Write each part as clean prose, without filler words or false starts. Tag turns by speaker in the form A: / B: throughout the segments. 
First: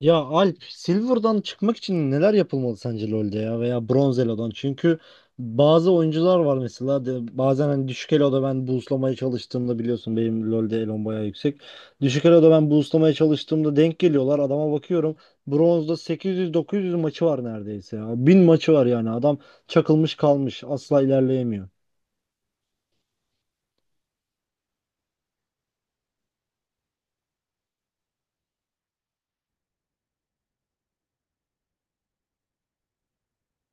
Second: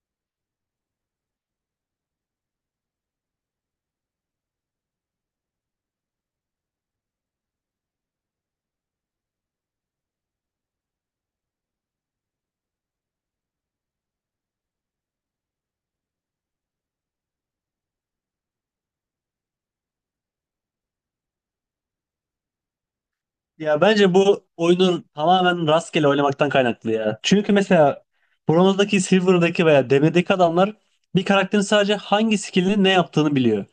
A: Ya Alp, Silver'dan çıkmak için neler yapılmalı sence LoL'de ya veya Bronz Elo'dan? Çünkü bazı oyuncular var mesela de, bazen hani düşük Elo'da ben boostlamaya çalıştığımda biliyorsun benim LoL'de Elo'm bayağı yüksek. Düşük Elo'da ben boostlamaya çalıştığımda denk geliyorlar adama bakıyorum. Bronz'da 800-900 maçı var neredeyse ya. 1000 maçı var yani adam çakılmış kalmış asla ilerleyemiyor.
B: Ya bence bu oyunu tamamen rastgele oynamaktan kaynaklı ya. Çünkü mesela bronzdaki, silver'daki veya demirdeki adamlar bir karakterin sadece hangi skillini ne yaptığını biliyor.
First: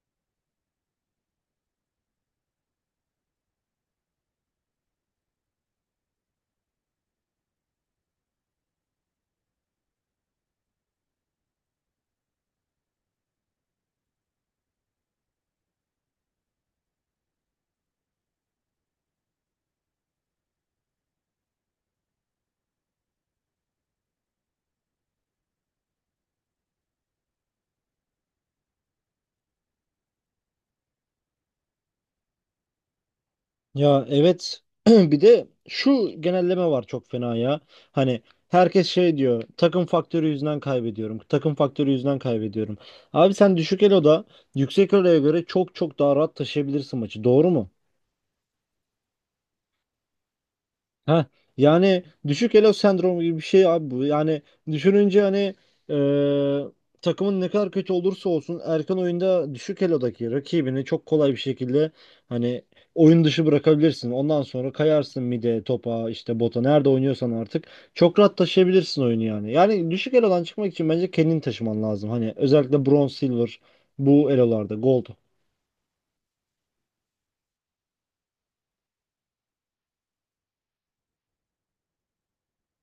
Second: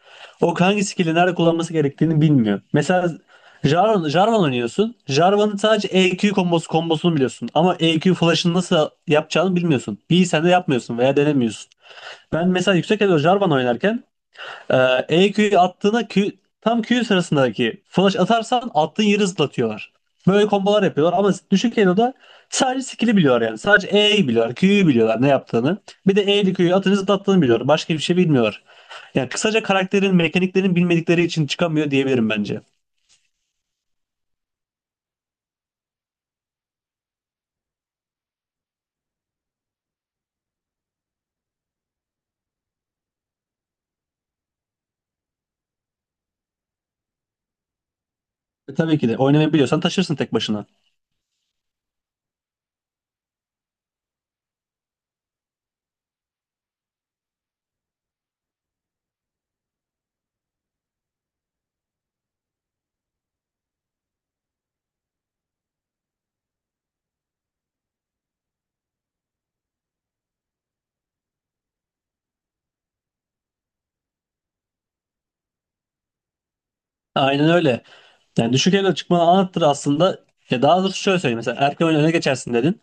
B: O hangi skilli nerede kullanması gerektiğini bilmiyor. Mesela Jarvan, Jarvan oynuyorsun. Jarvan'ın sadece EQ kombosu, kombosunu biliyorsun. Ama EQ flash'ını nasıl yapacağını bilmiyorsun. İyi sen de yapmıyorsun veya denemiyorsun. Ben mesela yüksek elo Jarvan oynarken ee, E Q'yu attığına Q, tam Q sırasındaki flash atarsan attığın yeri zıplatıyorlar. Böyle kombolar yapıyorlar ama düşük Elo'da sadece skill'i biliyorlar yani. Sadece E'yi biliyorlar, Q'yu biliyorlar ne yaptığını. Bir de E'li Q'yu atınca zıplattığını biliyorlar. Başka bir şey bilmiyorlar. Yani kısaca karakterin, mekaniklerin bilmedikleri için çıkamıyor diyebilirim bence.
A: Ya evet, bir de şu genelleme var çok fena ya. Hani herkes şey diyor, takım faktörü yüzünden kaybediyorum. Takım faktörü yüzünden kaybediyorum. Abi sen düşük eloda yüksek eloya göre çok çok daha rahat taşıyabilirsin maçı, doğru mu?
B: E, tabii ki de oynamayı biliyorsan taşırsın tek başına.
A: Ha, yani düşük elo sendromu gibi bir şey abi bu. Yani düşününce hani takımın ne kadar kötü olursa olsun erken oyunda düşük elodaki rakibini çok kolay bir şekilde hani oyun dışı bırakabilirsin. Ondan sonra kayarsın mide, topa, işte bota, nerede oynuyorsan artık çok rahat taşıyabilirsin oyunu yani. Yani düşük elodan çıkmak için bence kendini taşıman lazım. Hani özellikle bronze, silver, bu elolarda, gold.
B: Aynen öyle. Yani düşük elo çıkmanı anlattır aslında. Ya daha doğrusu şöyle söyleyeyim. Mesela erken oyunda öne geçersin dedin.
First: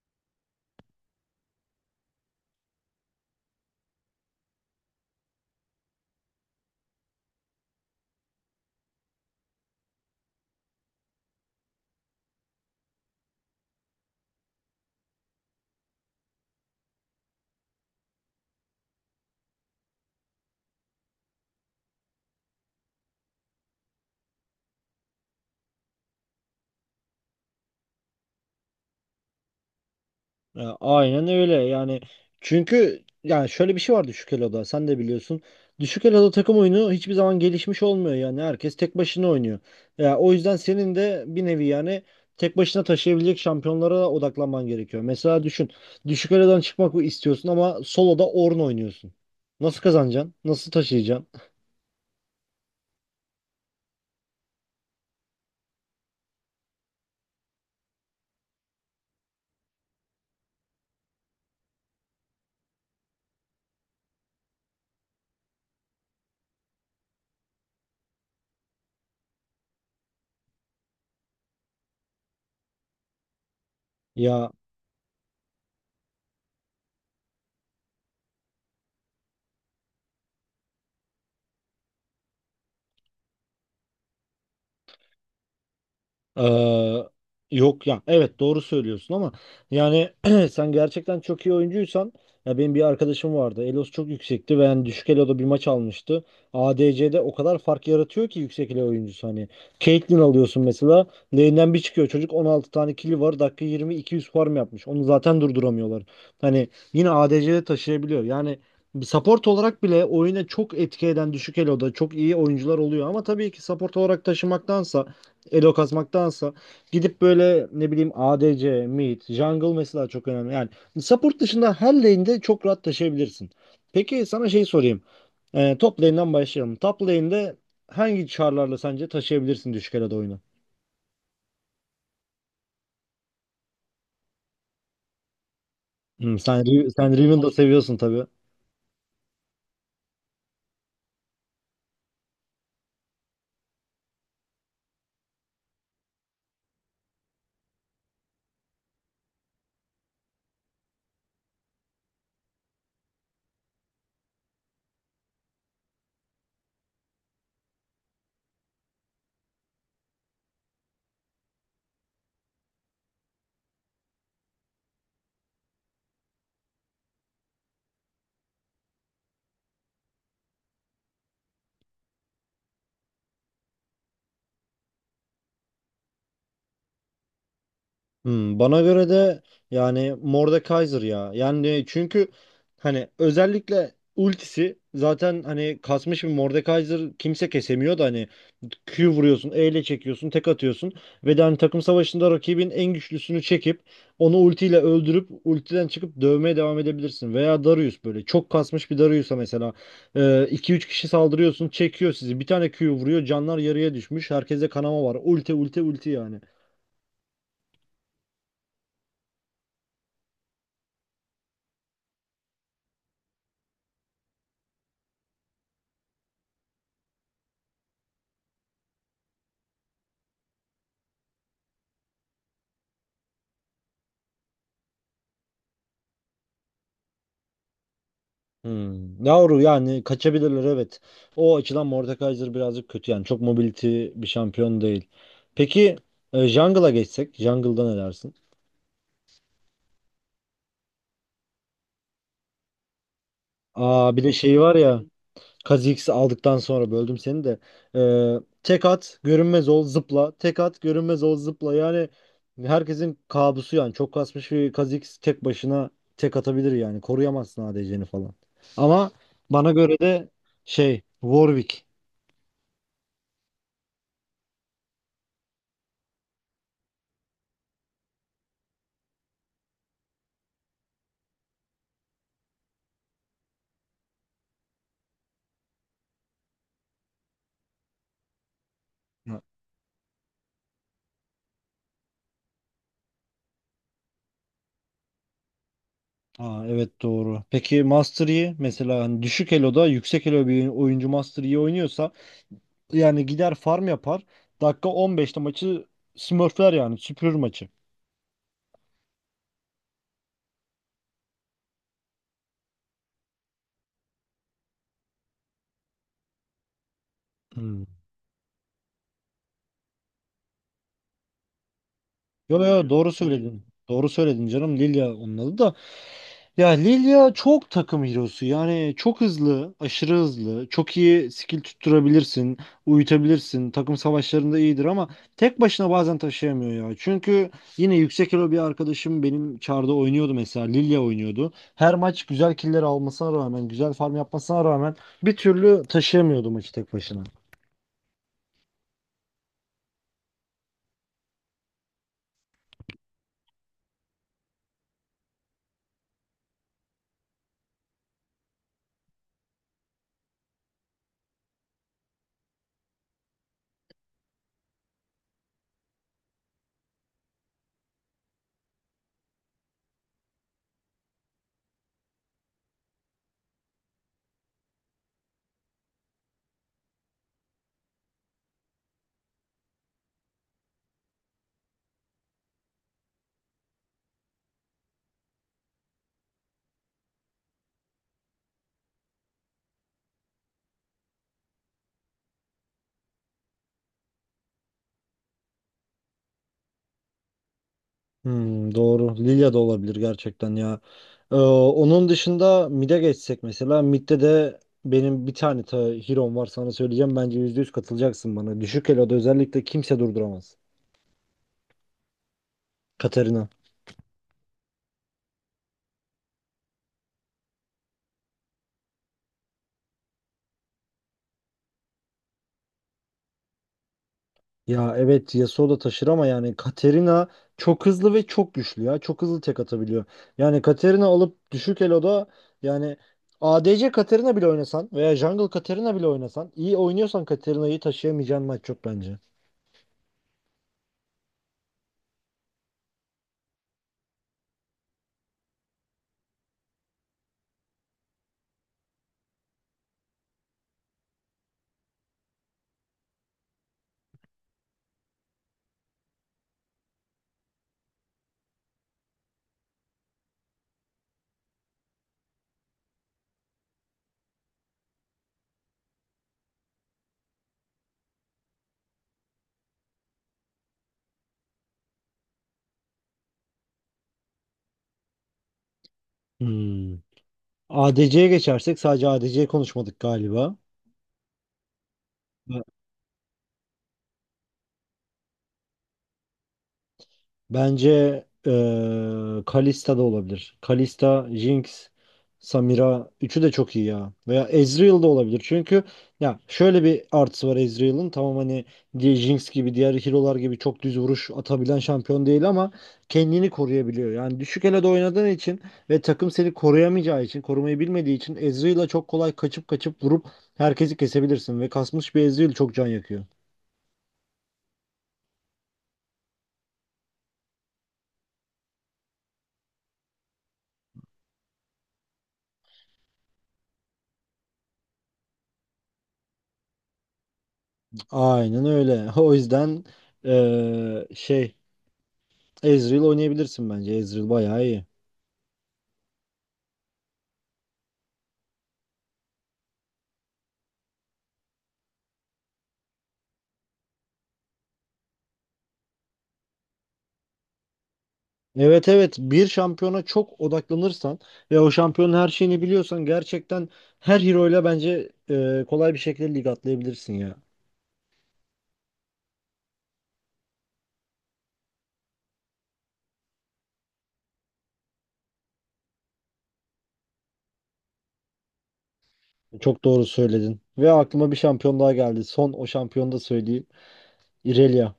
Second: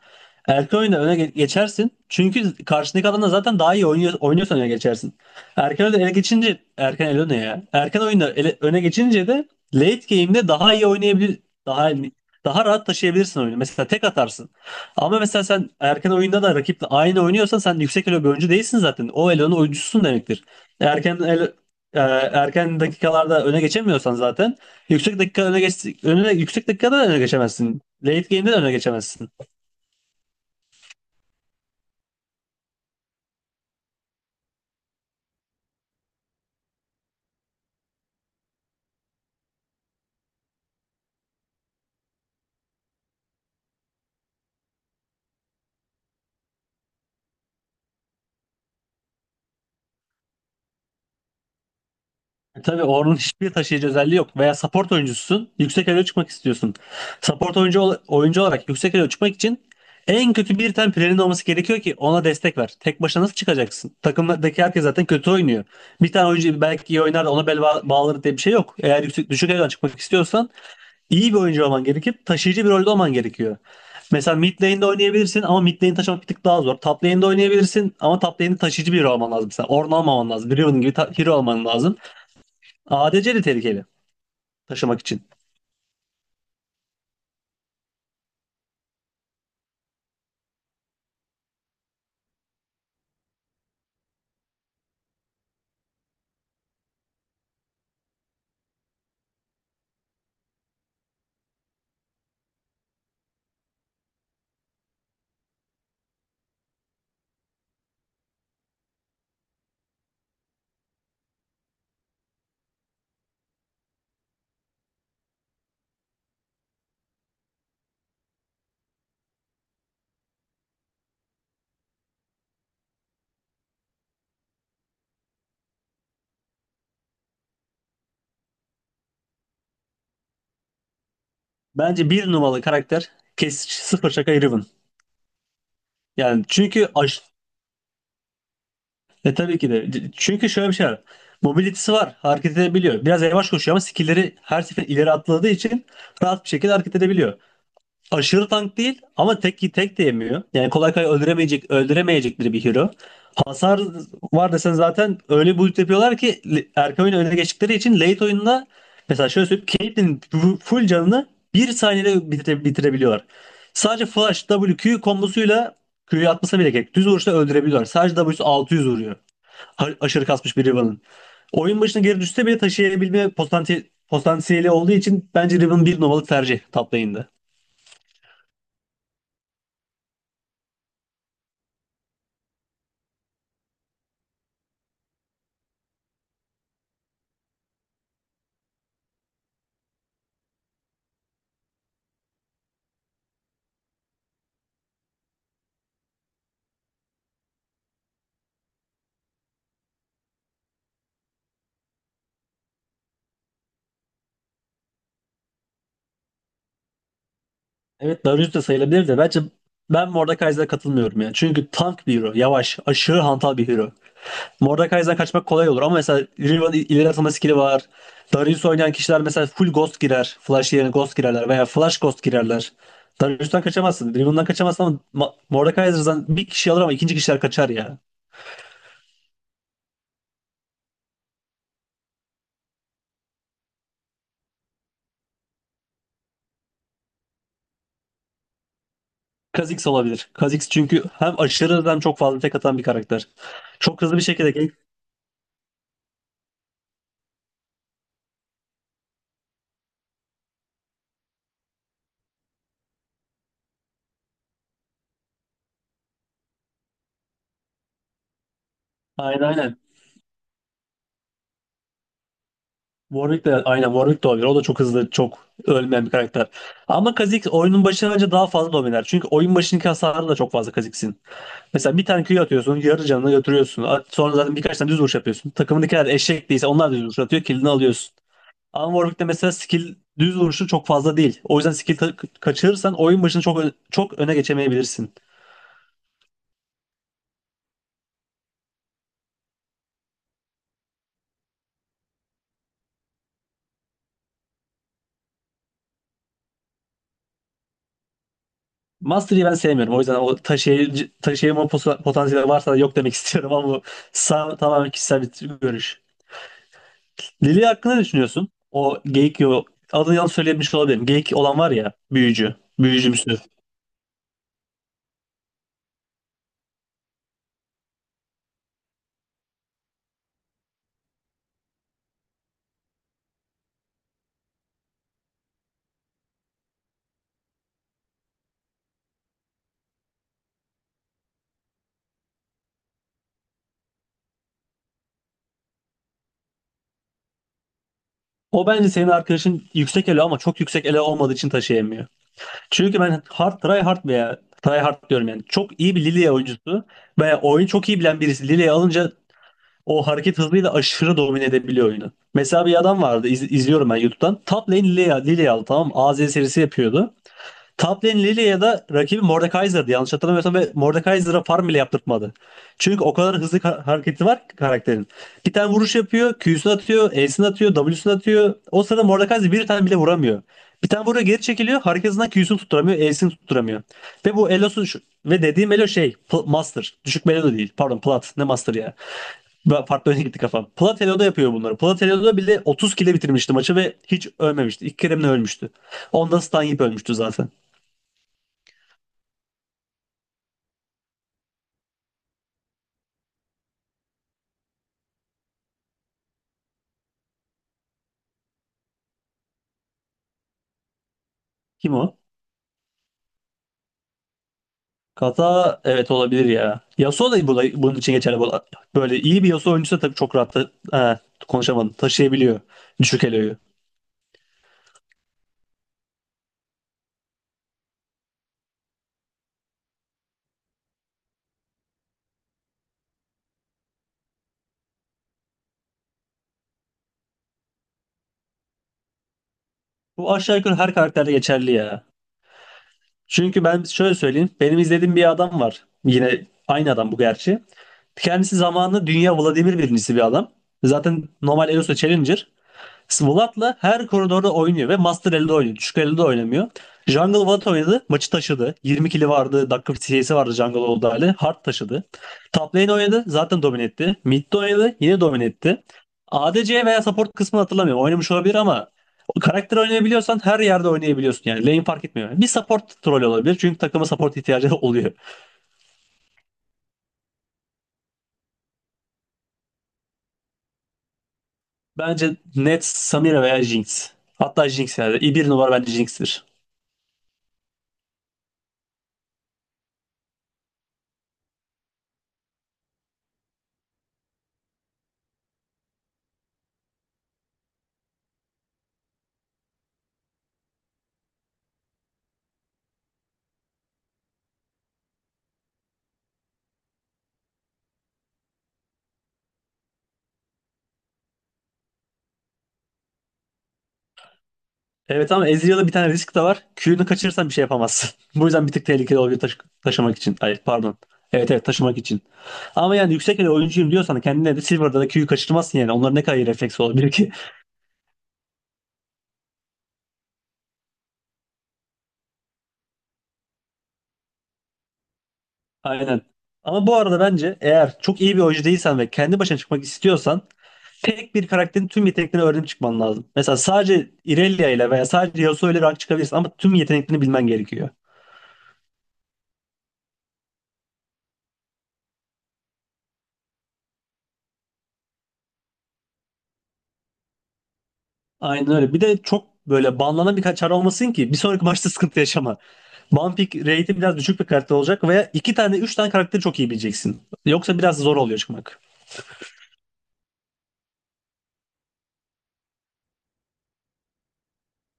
B: Erken oyunda öne geçersin. Çünkü karşındaki adamla zaten daha iyi oynuyor, oynuyorsan öne geçersin. Erken oyunda öne geçince erken elo ne ya? Erken oyunda öne geçince de late game'de daha iyi oynayabilir, daha daha rahat taşıyabilirsin oyunu. Mesela tek atarsın. Ama mesela sen erken oyunda da rakiple aynı oynuyorsan sen yüksek elo bir oyuncu değilsin zaten. O elonun oyuncususun demektir. Erken elo, e, erken dakikalarda öne geçemiyorsan zaten yüksek dakika öne geç önüne yüksek dakikada da öne geçemezsin. Late game'de de öne geçemezsin.
A: Ya, aynen öyle yani, çünkü yani şöyle bir şey var, düşük eloda sen de biliyorsun. Düşük eloda takım oyunu hiçbir zaman gelişmiş olmuyor, yani herkes tek başına oynuyor. Ya, o yüzden senin de bir nevi yani tek başına taşıyabilecek şampiyonlara odaklanman gerekiyor. Mesela düşün, düşük elodan çıkmak istiyorsun ama soloda Ornn oynuyorsun. Nasıl kazanacaksın? Nasıl taşıyacaksın?
B: E, tabii Ornn'un hiçbir taşıyıcı özelliği yok veya support oyuncususun. Yüksek elo çıkmak istiyorsun. Support oyuncu oyuncu olarak yüksek elo çıkmak için en kötü bir tane player'in olması gerekiyor ki ona destek ver. Tek başına nasıl çıkacaksın? Takımdaki herkes zaten kötü oynuyor. Bir tane oyuncu belki iyi oynar da ona bel bağlar diye bir şey yok. Eğer yüksek düşük elo'dan çıkmak istiyorsan İyi bir oyuncu olman gerekip taşıyıcı bir rolde olman gerekiyor. Mesela
A: Ya
B: mid lane'de oynayabilirsin ama mid lane taşımak bir tık daha zor. Top lane'de oynayabilirsin ama top lane'de taşıyıcı biri olman lazım. Mesela Ornn olmaman lazım. Riven gibi hero olman lazım. ADC de tehlikeli taşımak için.
A: Ee, yok ya, evet doğru söylüyorsun ama yani sen gerçekten çok iyi oyuncuysan, ya benim bir arkadaşım vardı, Elo'su çok yüksekti ve yani düşük Elo'da bir maç almıştı, ADC'de o kadar fark yaratıyor ki yüksek Elo oyuncusu hani Caitlyn alıyorsun mesela, lane'den bir çıkıyor çocuk, 16 tane kill'i var, dakika 20 200 farm yapmış, onu zaten durduramıyorlar, hani yine ADC'de taşıyabiliyor yani. Bir support olarak bile oyuna çok etki eden düşük Elo'da çok iyi oyuncular oluyor ama tabii ki support olarak taşımaktansa, elo kasmaktansa, gidip böyle ne bileyim ADC, mid, jungle mesela çok önemli. Yani support dışında her lane'de çok rahat taşıyabilirsin. Peki sana şey sorayım. Top lane'den başlayalım. Top lane'de hangi char'larla sence taşıyabilirsin düşük elo'da oyunu?
B: Bence bir numaralı karakter kes sıfır şaka Riven.
A: Hmm,
B: Yani çünkü
A: Sen Riven'ı da seviyorsun tabii.
B: e tabii ki de. Çünkü şöyle bir şey var. Mobility'si var. Hareket edebiliyor. Biraz yavaş koşuyor ama skill'leri her sefer ileri atladığı için rahat bir şekilde hareket edebiliyor. Aşırı tank değil ama tek tek de yemiyor. Yani kolay kolay öldüremeyecek, öldüremeyecekleri bir hero. Hasar var desen zaten öyle bir build yapıyorlar ki le- erken oyun öne geçtikleri için late oyunda mesela şöyle söyleyeyim Caitlyn'in full canını bir saniyede bitirebiliyorlar. Sadece flash w q kombosuyla Q'yu atmasa bile gerek. Düz vuruşla öldürebiliyorlar. Sadece W'su 600 vuruyor. Aşırı kasmış bir Riven'ın. Oyun başına geri düşse bile taşıyabilme potansiyeli olduğu için bence Riven bir numaralı tercih top lane'de.
A: Hmm, bana göre de yani Mordekaiser ya. Yani çünkü hani özellikle ultisi zaten, hani kasmış bir Mordekaiser kimse kesemiyor da, hani Q vuruyorsun, E ile çekiyorsun, tek atıyorsun ve de hani takım savaşında rakibin en güçlüsünü çekip onu ultiyle öldürüp ultiden çıkıp dövmeye devam edebilirsin. Veya Darius, böyle çok kasmış bir Darius'a mesela iki üç kişi saldırıyorsun, çekiyor sizi. Bir tane Q vuruyor, canlar yarıya düşmüş. Herkese kanama var. Ulti ulti ulti yani.
B: Evet Darius da sayılabilir de bence ben Mordekaiser'a katılmıyorum ya. Çünkü tank bir hero. Yavaş, aşırı hantal bir hero. Mordekaiser'dan kaçmak kolay olur ama mesela Riven ileri atılma skill'i var. Darius oynayan kişiler mesela full ghost girer. Flash yerine ghost girerler veya flash ghost girerler. Darius'tan kaçamazsın. Riven'dan kaçamazsın ama Mordekaiser'dan bir kişi alır ama ikinci kişiler kaçar ya.
A: Hmm. Yavru yani, kaçabilirler evet. O açıdan Mordekaiser birazcık kötü yani. Çok mobility bir şampiyon değil. Peki, jungle'a geçsek. Jungle'da ne dersin?
B: Kha'Zix olabilir. Kha'Zix çünkü hem aşırı hem çok fazla tek atan bir karakter. Çok
A: Aa,
B: hızlı bir
A: bir de
B: şekilde
A: şey
B: gank.
A: var ya. Kha'Zix'i aldıktan sonra böldüm seni de. E, Tek at, görünmez ol, zıpla. Tek at, görünmez ol, zıpla. Yani herkesin kabusu yani. Çok kasmış bir Kha'Zix tek başına tek atabilir yani. Koruyamazsın ADC'ni falan. Ama
B: Aynen
A: bana
B: aynen.
A: göre de şey, Warwick.
B: Warwick de aynen Warwick de olabilir. O da çok hızlı, çok ölmeyen bir karakter. Ama Kha'Zix oyunun başına önce daha fazla dominer. Çünkü oyun başındaki hasarı da çok fazla Kha'Zix'in. Mesela bir tane Q atıyorsun, yarı canını götürüyorsun. Sonra zaten birkaç tane düz vuruş yapıyorsun. Takımındakiler eşek değilse onlar da düz vuruş atıyor, killini alıyorsun. Ama Warwick'te mesela skill düz vuruşu çok fazla değil. O yüzden skill kaçırırsan oyun başını çok öne geçemeyebilirsin.
A: Aa, evet doğru. Peki Master Yi mesela, hani düşük eloda yüksek elo bir oyuncu Master Yi oynuyorsa yani gider farm yapar. Dakika 15'te maçı smurfler yani, süpürür maçı.
B: Mastery'i ben sevmiyorum. O yüzden o taşıyıcı, taşıyıcı potansiyeli varsa da yok demek istiyorum ama bu tamamen kişisel bir görüş. Lili
A: Hmm.
B: hakkında ne düşünüyorsun? O geyik yo adını yanlış söylemiş olabilirim. Geyik olan var ya büyücü.
A: Yo yo, doğru
B: Büyücümsü.
A: söyledin. Doğru söyledin canım, Lilia onun adı da. Ya Lilia çok takım hero'su. Yani çok hızlı, aşırı hızlı. Çok iyi skill tutturabilirsin, uyutabilirsin. Takım savaşlarında iyidir ama tek başına bazen taşıyamıyor ya. Çünkü yine yüksek elo bir arkadaşım benim çarda oynuyordu mesela. Lilia oynuyordu. Her maç güzel killer almasına rağmen, güzel farm yapmasına rağmen bir türlü taşıyamıyordu maçı tek başına.
B: O bence senin arkadaşın yüksek elo ama çok yüksek elo olmadığı için taşıyamıyor. Çünkü ben hard try hard veya try hard diyorum yani. Çok iyi bir Lilia oyuncusu veya oyunu çok iyi bilen birisi Lilia'yı alınca o hareket hızıyla aşırı domine edebiliyor oyunu. Mesela bir adam vardı izliyorum ben YouTube'dan. Top lane Lilia, Lilia aldı tamam mı? AZ serisi yapıyordu. Top lane Lilia'da rakibi Mordekaiser'dı yanlış hatırlamıyorsam ve Mordekaiser'a farm bile yaptırtmadı. Çünkü o kadar hızlı hareketi var ki karakterin. Bir tane vuruş yapıyor, Q'sunu atıyor, E'sini atıyor, W'sunu atıyor. O sırada Mordekaiser bir tane bile vuramıyor. Bir tane vuruyor geri çekiliyor, hareketinden Q'sunu tutturamıyor, E'sini tutturamıyor. Ve bu Elo'su ve dediğim Elo şey, Master. Düşük bir Elo değil, pardon Plat, ne Master ya. Ben farklı öne gitti kafam. Platelo'da yapıyor bunları. Plat Platelo'da bile 30 kile bitirmişti maçı ve hiç ölmemişti. İlk kere mi ne ölmüştü? Onda stun yiyip ölmüştü zaten.
A: Hmm, doğru. Lilya da olabilir gerçekten ya. Onun dışında mid'e geçsek mesela. Mid'de de benim bir tane ta hero'm var, sana söyleyeceğim. Bence %100 katılacaksın bana. Düşük elo'da özellikle kimse durduramaz.
B: Kim o?
A: Katarina.
B: Kaza evet olabilir ya. Yasuo da burada, bunun için geçerli. Bu- Böyle iyi bir Yasuo oyuncusu da tabii çok rahat ha, konuşamadım. Taşıyabiliyor düşük eloyu.
A: Ya evet, Yasuo da taşır ama yani Katarina çok hızlı ve çok güçlü ya. Çok hızlı tek atabiliyor. Yani Katarina alıp düşük elo'da yani ADC Katarina bile oynasan veya Jungle Katarina bile oynasan, iyi oynuyorsan Katarina'yı taşıyamayacağın maç çok bence.
B: Bu aşağı yukarı her karakterde geçerli ya. Çünkü ben şöyle söyleyeyim. Benim izlediğim bir adam var. Yine aynı adam bu gerçi. Kendisi zamanında dünya Vladimir birincisi bir adam. Zaten normal Elosu Challenger. Svolat'la her koridorda oynuyor ve Master elde oynuyor. Düşük elde de oynamıyor. Jungle Watt oynadı. Maçı taşıdı. 20 kili vardı. Dakika CS'i vardı Jungle olduğu hali. Hard taşıdı. Top lane oynadı. Zaten domine etti. Mid oynadı. Yine domine etti. ADC veya support kısmını hatırlamıyorum. Oynamış olabilir ama karakter oynayabiliyorsan her yerde oynayabiliyorsun. Yani lane fark etmiyor. Bir support troll olabilir. Çünkü takıma support ihtiyacı oluyor.
A: Hmm. ADC'ye geçersek, sadece ADC'ye konuşmadık galiba.
B: Bence
A: B-
B: net Samira veya Jinx. Hatta Jinx yani. Bir numara bence Jinx'tir.
A: Bence Kalista da olabilir. Kalista, Jinx, Samira üçü de çok iyi ya. Veya Ezreal da olabilir. Çünkü ya şöyle bir artısı var Ezreal'ın. Tamam, hani diye Jinx gibi, diğer hero'lar gibi çok düz vuruş atabilen şampiyon değil ama kendini koruyabiliyor. Yani düşük elo'da oynadığın için ve takım seni koruyamayacağı için, korumayı bilmediği için Ezreal'a çok kolay kaçıp kaçıp vurup herkesi kesebilirsin ve kasmış bir Ezreal çok can yakıyor.
B: Evet ama Ezreal'da bir tane risk de var. Q'nu kaçırırsan bir şey yapamazsın. Bu yüzden bir tık tehlikeli oluyor taşımak için. Hayır pardon. Evet evet taşımak için. Ama yani yüksek ele oyuncuyum diyorsan kendine de Silver'da da Q'yu kaçırmazsın yani. Onların ne kadar iyi refleks olabilir ki?
A: Aynen öyle. O yüzden şey, Ezreal oynayabilirsin bence. Ezreal bayağı iyi.
B: Aynen. Ama bu arada bence eğer çok iyi bir oyuncu değilsen ve kendi başına çıkmak istiyorsan tek bir karakterin tüm yeteneklerini öğrenip çıkman lazım. Mesela sadece Irelia ile veya sadece Yasuo ile rank çıkabilirsin ama tüm yeteneklerini bilmen gerekiyor.
A: Evet evet, bir şampiyona çok odaklanırsan ve o şampiyonun her şeyini biliyorsan gerçekten her hero ile bence kolay bir şekilde lig atlayabilirsin ya.
B: Aynen öyle. Bir de çok böyle banlanan bir kaçar olmasın ki bir sonraki maçta sıkıntı yaşama. Ban pick rate'i biraz düşük bir karakter olacak veya iki tane üç tane karakteri çok iyi bileceksin. Yoksa biraz zor oluyor çıkmak.
A: Çok doğru söyledin. Ve aklıma bir şampiyon daha geldi. Son o şampiyonu da söyleyeyim. Irelia.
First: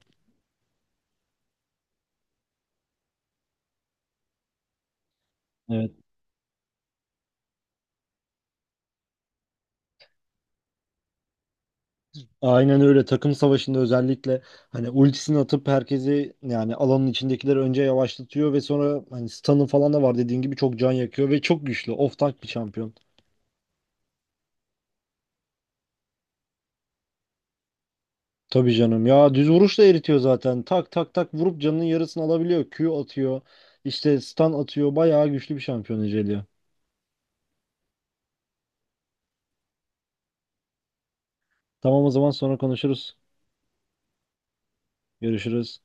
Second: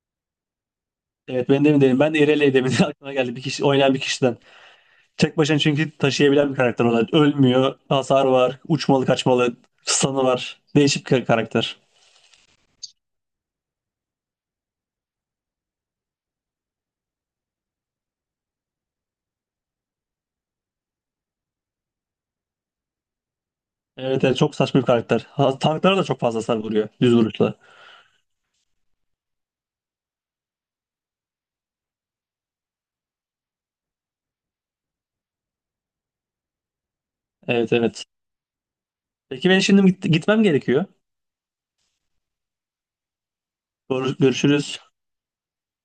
B: Evet ben demin dedim. Ben de Irelia demin aklıma geldi bir kişi oynayan bir kişiden. Tek başına
A: Evet.
B: çünkü taşıyabilen bir karakter olarak. Ölmüyor, hasar var, uçmalı kaçmalı, stun'ı var. Değişik bir karakter.
A: Aynen öyle, takım savaşında özellikle hani ultisini atıp herkesi yani alanın içindekileri önce yavaşlatıyor ve sonra hani stun'ı falan da var, dediğin gibi çok can yakıyor ve çok güçlü off tank bir şampiyon.
B: Evet evet çok saçma bir karakter. Ha, tanklara da çok fazla hasar vuruyor düz vuruşla.
A: Tabii canım ya, düz vuruşla eritiyor zaten, tak tak tak vurup canının yarısını alabiliyor, Q atıyor, işte stun atıyor, bayağı güçlü bir şampiyon Ecelia.
B: Evet evet. Peki ben şimdi gitmem gerekiyor.
A: Tamam, o zaman sonra konuşuruz,
B: Görüşürüz.
A: görüşürüz.